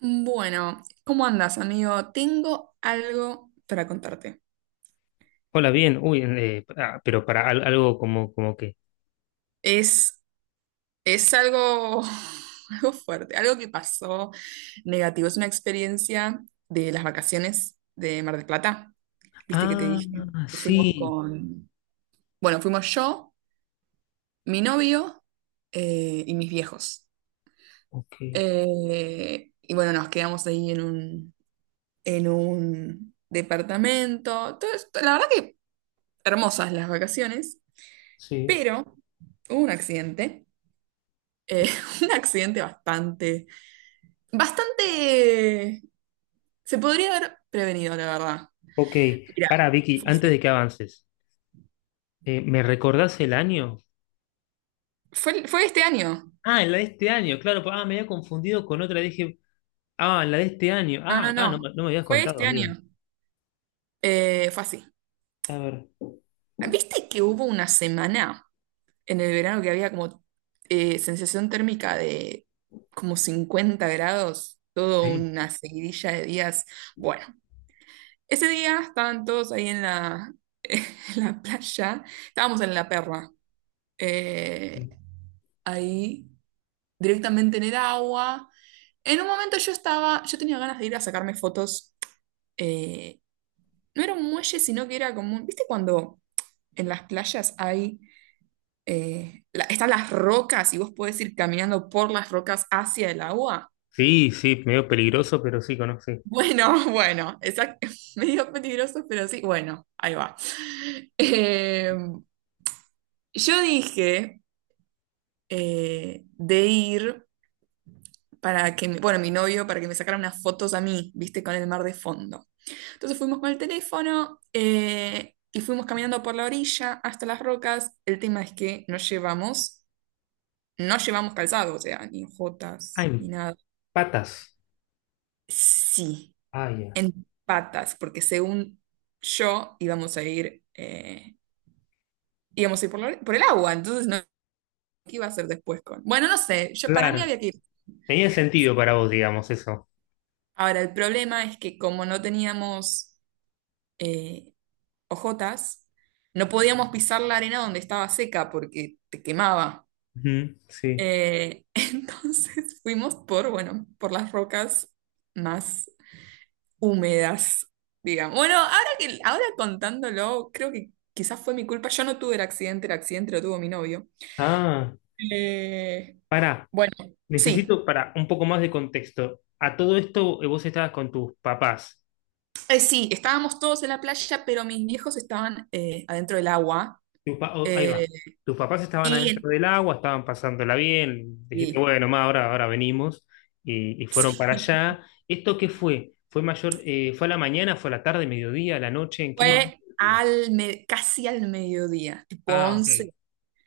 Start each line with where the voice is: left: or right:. right: Bueno, ¿cómo andas, amigo? Tengo algo para contarte.
left: Hola, bien. Pero para algo como que.
right: Es, es algo, algo fuerte, algo que pasó negativo. Es una experiencia de las vacaciones de Mar del Plata. Viste que te
left: Ah,
right: dije que
left: sí.
right: bueno, fuimos yo, mi novio y mis viejos.
left: Ok,
right: Y bueno, nos quedamos ahí en un departamento. La verdad que hermosas las vacaciones.
left: sí.
right: Pero hubo un accidente, eh, un accidente bastante, se podría haber prevenido, la verdad.
left: Ok.
right: Mira,
left: Para, Vicky,
right: fue
left: antes
right: así.
left: de que avances, ¿me recordás el año?
right: Fue este año.
left: Ah, la de este año, claro. Ah, me había confundido con otra. Dije, ah, la de este año.
right: No, no,
left: No,
right: no.
left: no me habías
right: Fue
left: contado,
right: este
left: amiga.
right: año. Fue así.
left: A ver.
right: ¿Viste que hubo una semana en el verano que había como sensación térmica de como 50 grados, toda
left: Sí.
right: una seguidilla de días? Bueno, ese día estaban todos ahí en en la playa, estábamos en la perra, eh, ahí directamente en el agua. En un momento yo tenía ganas de ir a sacarme fotos, eh, no era un muelle, sino que era como, ¿viste cuando en las playas hay, están las rocas y vos podés ir caminando por las rocas hacia el agua?
left: Sí, sí, medio peligroso, pero sí conocí.
right: Bueno, bueno, exacto, medio peligroso, pero sí, bueno, ahí va. Em, yo dije... de ir para que, bueno, mi novio, para que me sacara unas fotos a mí, viste, con el mar de fondo. Entonces fuimos con el teléfono y fuimos caminando por la orilla hasta las rocas. El tema es que no llevamos calzado, o sea, ni
left: Ah,
right: jotas, ni
left: en
right: nada.
left: patas.
right: Sí,
left: Ah, ya.
right: en patas, porque según yo íbamos a ir por, la por el agua, entonces no, ¿qué iba a hacer después con? Bueno, no sé, yo para mí
left: Claro,
right: había que ir.
left: tenía sentido para vos, digamos, eso.
right: Ahora, el problema es que como no teníamos eh, ojotas, no podíamos pisar la arena donde estaba seca porque te quemaba.
left: Ujú, sí.
right: Entonces fuimos por, bueno, por las rocas más húmedas, digamos. Bueno, ahora contándolo, creo que quizás fue mi culpa. Yo no tuve el accidente lo tuvo mi novio.
left: Ah,
right: Eh,
left: pará,
right: bueno, sí.
left: necesito para un poco más de contexto. A todo esto vos estabas con tus papás.
right: Sí, estábamos todos en la playa, pero mis viejos estaban adentro del agua.
left: Oh, ahí va.
right: eh,
left: Tus papás estaban adentro
right: y,
left: del agua, estaban pasándola bien. Dijiste,
right: sí.
left: bueno, ma, ahora venimos. Y fueron para allá. ¿Esto qué fue? ¿Fue mayor, fue a la mañana, fue a la tarde, mediodía, a la noche? ¿En qué momento
right: Fue
left: del día?
right: casi al mediodía, tipo
left: Ah, ok.
right: 11.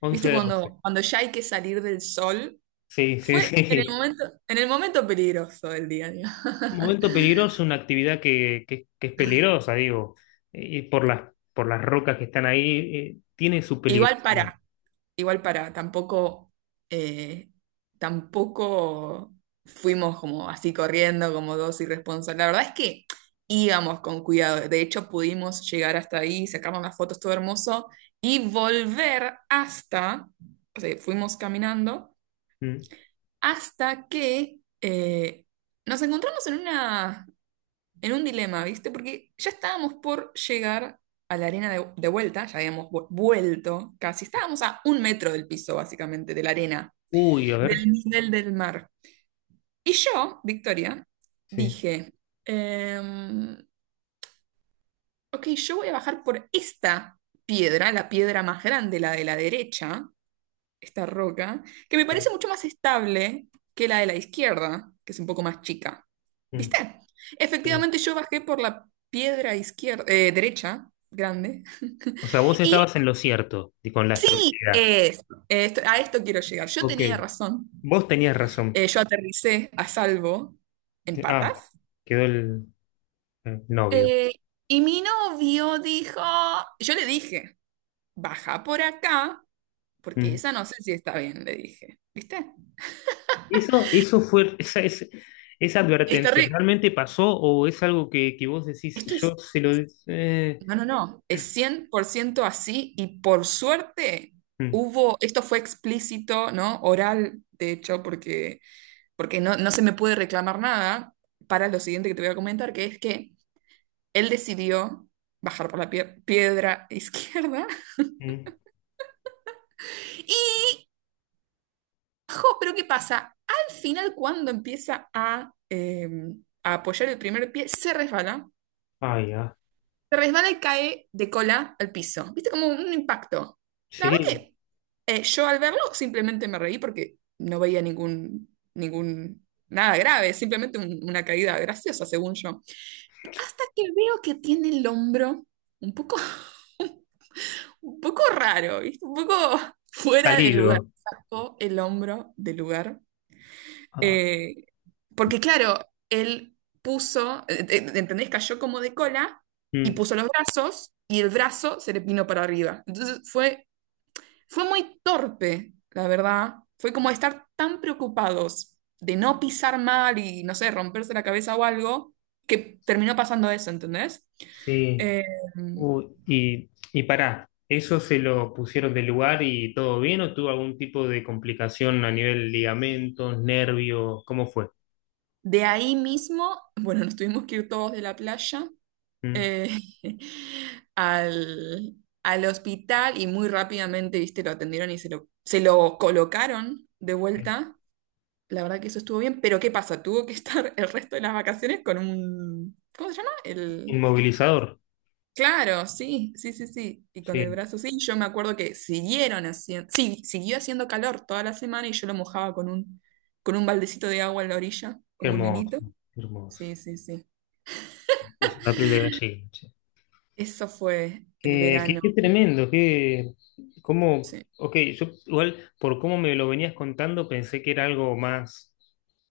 left: 11
right: ¿Viste
left: de 12.
right: cuando ya hay que salir del sol?
left: Sí, sí,
right: Fue en el
left: sí.
right: momento, en el momento peligroso del día, digo.
left: Un momento peligroso, una actividad que es peligrosa, digo, y por por las rocas que están ahí, tiene su
right: Igual
left: peligrosidad.
right: para, igual para, eh, tampoco fuimos como así corriendo, como dos irresponsables. La verdad es que íbamos con cuidado. De hecho, pudimos llegar hasta ahí, sacarnos las fotos, todo hermoso, y volver hasta, o sea, fuimos caminando.
left: Mm.
right: Hasta que nos encontramos en un dilema, ¿viste? Porque ya estábamos por llegar a la arena de vuelta, ya habíamos vuelto casi, estábamos a 1 metro del piso, básicamente, de la arena,
left: Uy, a ver.
right: del nivel del mar. Y yo, Victoria,
left: Sí,
right: dije, em, ok, yo voy a bajar por esta piedra, la piedra más grande, la de la derecha, esta roca, que me
left: sí,
right: parece mucho más estable que la de la izquierda, que es un poco más chica.
left: mm,
right: ¿Viste?
left: sí.
right: Efectivamente, yo bajé por la piedra izquierda, derecha, grande.
left: O sea, vos
right: Y
left: estabas en lo cierto y con la estabilidad.
right: es- a esto quiero llegar. Yo
left: Ok,
right: tenía razón.
left: vos tenías razón.
right: Yo aterricé a salvo en
left: Ah,
right: patas.
left: quedó el, el novio.
right: Eh, y mi novio dijo, yo le dije, baja por acá, porque
left: Mm.
right: esa no sé si está bien, le dije. ¿Viste?
left: Eso fue, esa
right: Es
left: advertencia,
right: terrible.
left: ¿realmente pasó o es algo que vos decís,
right: Esto
left: yo
right: es.
left: se lo...
right: No, no, no, es 100% así y por suerte
left: mm,
right: hubo, esto fue explícito, ¿no? Oral, de hecho, porque no se me puede reclamar nada para lo siguiente que te voy a comentar, que es que él decidió bajar por la piedra izquierda
left: mm.
right: y, jo, pero ¿qué pasa? Al final, cuando empieza a apoyar el primer pie, se resbala.
left: Ay, ah,
right: Se resbala y cae de cola al piso. ¿Viste? Como un impacto. La verdad
left: sí.
right: que yo al verlo simplemente me reí porque no veía nada grave, simplemente una caída graciosa, según yo. Hasta que veo que tiene el hombro un poco, un poco raro, ¿viste? Un poco fuera de lugar.
left: Salido.
right: Sacó el hombro del lugar
left: Ah,
right: eh, porque claro, él puso, ¿entendés? Cayó como de cola y
left: mm,
right: puso los brazos y el brazo se le vino para arriba. Entonces fue muy torpe, la verdad. Fue como estar tan preocupados de no pisar mal y, no sé, romperse la cabeza o algo, que terminó pasando eso, ¿entendés?
left: sí.
right: Eh,
left: Uy. Y pará, ¿eso se lo pusieron del lugar y todo bien o tuvo algún tipo de complicación a nivel ligamentos, nervios? ¿Cómo fue?
right: de ahí mismo, bueno, nos tuvimos que ir todos de la playa
left: Mm.
right: eh, al, al hospital y muy rápidamente, viste, lo atendieron y se lo colocaron de vuelta. La verdad que eso estuvo bien, pero ¿qué pasa? Tuvo que estar el resto de las vacaciones con un... ¿Cómo se llama? El...
left: Inmovilizador.
right: Claro, sí, sí, sí, sí. Y con el
left: Sí,
right: brazo, sí. Yo me acuerdo que siguieron haciendo... Sí, siguió haciendo calor toda la semana y yo lo mojaba con un, baldecito de agua en la orilla,
left: qué
right: como un
left: hermoso,
right: nenito.
left: qué hermoso.
right: Sí, sí, sí.
left: Me puso la piel de gallina.
right: Eso fue el verano.
left: Qué tremendo, qué, cómo,
right: Sí.
left: ok, yo igual por cómo me lo venías contando pensé que era algo más,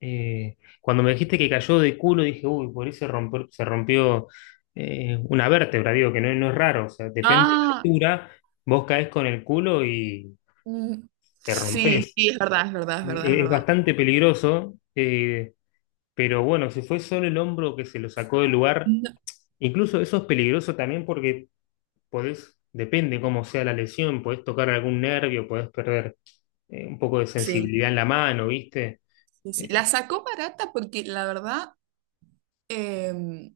left: cuando me dijiste que cayó de culo dije, uy, por eso se rompió, se rompió una vértebra, digo, que no, no es raro, o sea, depende de
right: Ah.
left: la altura, vos caes con el culo y
right: Mm.
left: te
right: Sí,
left: rompes.
right: sí, es verdad, es verdad, es verdad, es
left: Es
right: verdad.
left: bastante peligroso, pero bueno, si fue solo el hombro que se lo sacó del lugar,
right: No.
left: incluso eso es peligroso también porque podés, depende cómo sea la lesión, podés tocar algún nervio, podés perder un poco de
right: Sí,
left: sensibilidad en la mano, ¿viste?
right: sí, sí.
left: Eh,
right: La sacó barata porque la verdad em,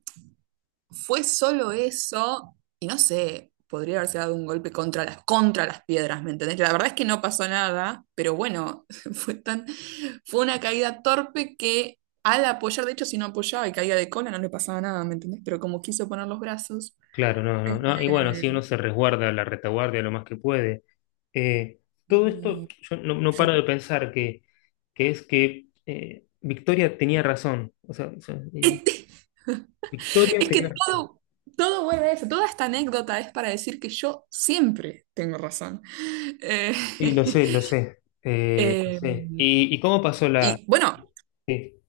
right: fue solo eso y no sé, podría haberse dado un golpe contra las piedras, ¿me entendés? La verdad es que no pasó nada, pero bueno, fue tan, fue una caída torpe que al apoyar, de hecho, si no apoyaba y caía de cola no le pasaba nada, ¿me entendés? Pero como quiso poner los brazos,
left: claro, no, no, no. Y bueno,
right: eh,
left: sí, uno se resguarda la retaguardia lo más que puede. Eh, Todo
right: mm,
left: esto, yo no, no
right: sí.
left: paro de pensar que es que Victoria tenía razón. O sea, Victoria
right: Es
left: tenía
right: que
left: razón.
right: todo vuelve a eso, toda esta anécdota es para decir que yo siempre tengo razón. Eh,
left: Sí, lo sé, lo sé. Lo
right: eh,
left: sé. Y cómo pasó la...?
right: y bueno,
left: Sí,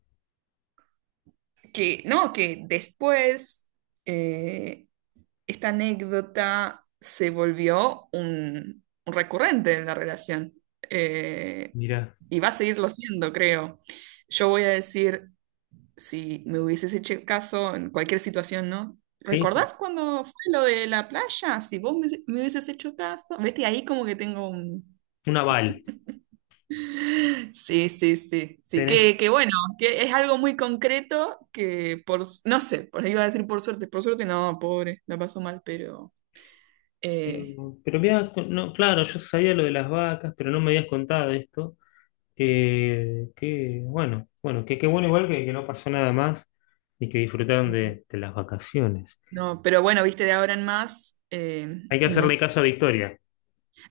right: que no, que después eh, esta anécdota se volvió un recurrente en la relación. Eh,
left: mirá,
right: y va a seguirlo siendo, creo. Yo voy a decir, si me hubieses hecho caso en cualquier situación, ¿no?
left: sí, sí,
right: ¿Recordás cuando fue lo de la playa? Si vos me hubieses hecho caso. Ves que ahí como que tengo un...
left: un aval.
right: Sí, sí, sí, sí,
left: Tenés.
right: que bueno, que es algo muy concreto que por, no sé, por ahí iba a decir por suerte no, pobre, la pasó mal, pero eh,
left: Pero, no, claro, yo sabía lo de las vacas, pero no me habías contado esto. Bueno, que qué bueno igual que no pasó nada más y que disfrutaron de las vacaciones.
right: no, pero bueno, viste, de ahora en más,
left: Hay que
right: no
left: hacerle
right: sé.
left: caso a Victoria.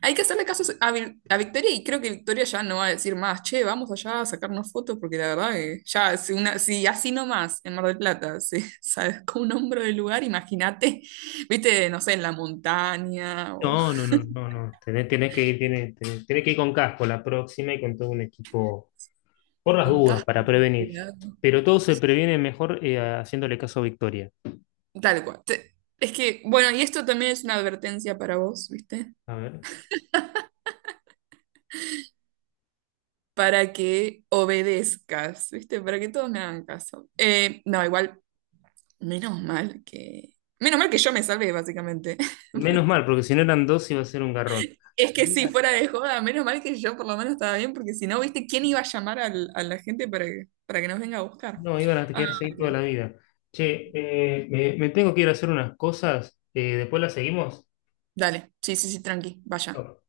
right: Hay que hacerle caso a, a Victoria y creo que Victoria ya no va a decir más, che, vamos allá a sacarnos fotos porque la verdad que ya, si así nomás en Mar del Plata se sacó un hombro del lugar, imagínate, viste, no sé, en la montaña o
left: No, no, no, no, no. Tenés que ir, tenés que ir con casco la próxima y con todo un equipo por las
right: con
left: dudas
right: casco,
left: para prevenir.
right: cuidado.
left: Pero todo se previene mejor haciéndole caso a Victoria.
right: Tal cual. Es que, bueno, y esto también es una advertencia para vos, ¿viste?
left: A ver.
right: Para que obedezcas, ¿viste? Para que todos me hagan caso. No, igual, menos mal que... Menos mal que yo me salvé, básicamente.
left: Menos mal, porque si no eran dos iba a ser un garrón.
right: Es que sí, fuera de joda, menos mal que yo por lo menos estaba bien, porque si no, ¿viste quién iba a llamar a la gente para que, nos venga a buscar?
left: No, iban a
right: Ah,
left: quedarse ahí toda
right: Dios.
left: la vida. Che, me tengo que ir a hacer unas cosas. Después las seguimos.
right: Dale, sí, sí, sí, tranqui, vaya.
left: No.